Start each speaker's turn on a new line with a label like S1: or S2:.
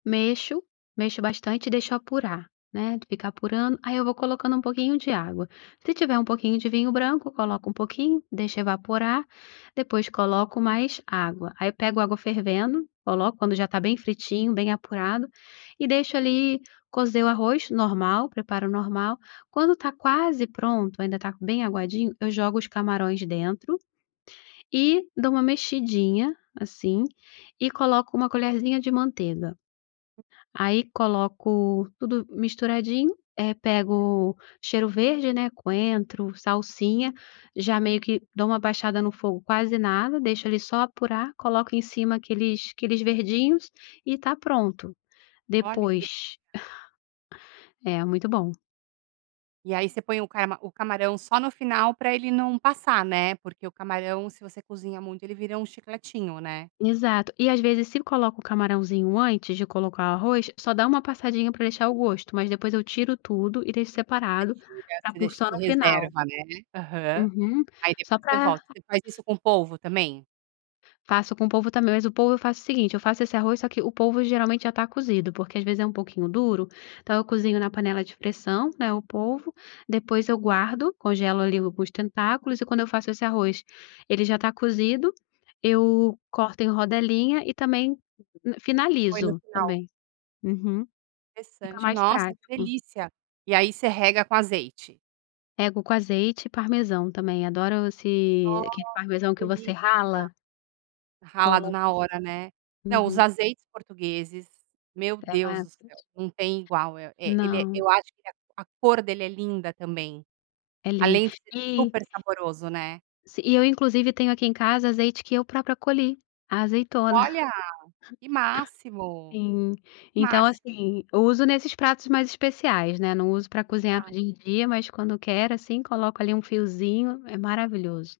S1: Mexo, mexo bastante e deixo apurar, né, de ficar apurando, aí eu vou colocando um pouquinho de água. Se tiver um pouquinho de vinho branco, coloco um pouquinho, deixo evaporar, depois coloco mais água. Aí pego água fervendo, coloco quando já está bem fritinho, bem apurado e deixo ali, cozer o arroz, normal, preparo normal, quando tá quase pronto, ainda tá bem aguadinho, eu jogo os camarões dentro e dou uma mexidinha, assim, e coloco uma colherzinha de manteiga. Aí coloco tudo misturadinho, eh, pego cheiro verde, né, coentro, salsinha, já meio que dou uma baixada no fogo, quase nada, deixo ali só apurar, coloco em cima aqueles aqueles verdinhos e tá pronto.
S2: Olha, que delicia.
S1: Depois É muito bom.
S2: E aí você põe o carma o camarão só no final pra ele não passar, né, porque o camarão, se você cozinha muito, vira um chicletinho, né.
S1: Exato, e às vezes se coloca o camarãozinho antes de colocar o arroz, só dá uma passadinha pra deixar o gosto, mas depois eu tiro tudo e deixo
S2: Você
S1: separado
S2: tira
S1: pra
S2: você
S1: por
S2: deixa
S1: só
S2: você
S1: no final.
S2: reserva, né. É. Aham.
S1: Uhum,
S2: Aí
S1: só
S2: depois você
S1: pra...
S2: volta. Você faz isso com o polvo também?
S1: Faço com o polvo também, mas o polvo eu faço o seguinte: eu faço esse arroz só que o polvo geralmente já está cozido, porque às vezes é um pouquinho duro, então eu cozinho na panela de pressão, né, o polvo, depois eu guardo, congelo ali alguns tentáculos e quando eu faço esse arroz, ele já está cozido, eu corto em rodelinha e também
S2: Põe no
S1: finalizo,
S2: final.
S1: também. Uhum. Fica
S2: Interessante.
S1: mais
S2: Nossa, que
S1: prático.
S2: delícia. E aí você rega com azeite?
S1: Rego com azeite e parmesão também, adoro esse
S2: Nossa,
S1: aquele parmesão
S2: que
S1: que você
S2: delícia.
S1: rala.
S2: Ralado
S1: Coloco,
S2: na hora,
S1: sim.
S2: né. Não, os
S1: Uhum.
S2: azeites portugueses, meu
S1: Até
S2: Deus
S1: vai.
S2: do céu,
S1: [unintelligible]
S2: não tem igual. El é, ele é
S1: Não.
S2: eu acho que a a cor dele é linda também,
S1: É lindo.
S2: além de ser
S1: E
S2: super saboroso, né.
S1: si e eu inclusive tenho aqui em casa, azeite que eu própria colhi, a azeitona.
S2: Olha, que máximo.
S1: En então,
S2: Máxi
S1: assim, uso nesses pratos mais especiais, Não uso pra cozinhar no dia
S2: [unintelligible]
S1: em dia, mas quando quero, assim, coloco ali um fiozinho, é maravilhoso.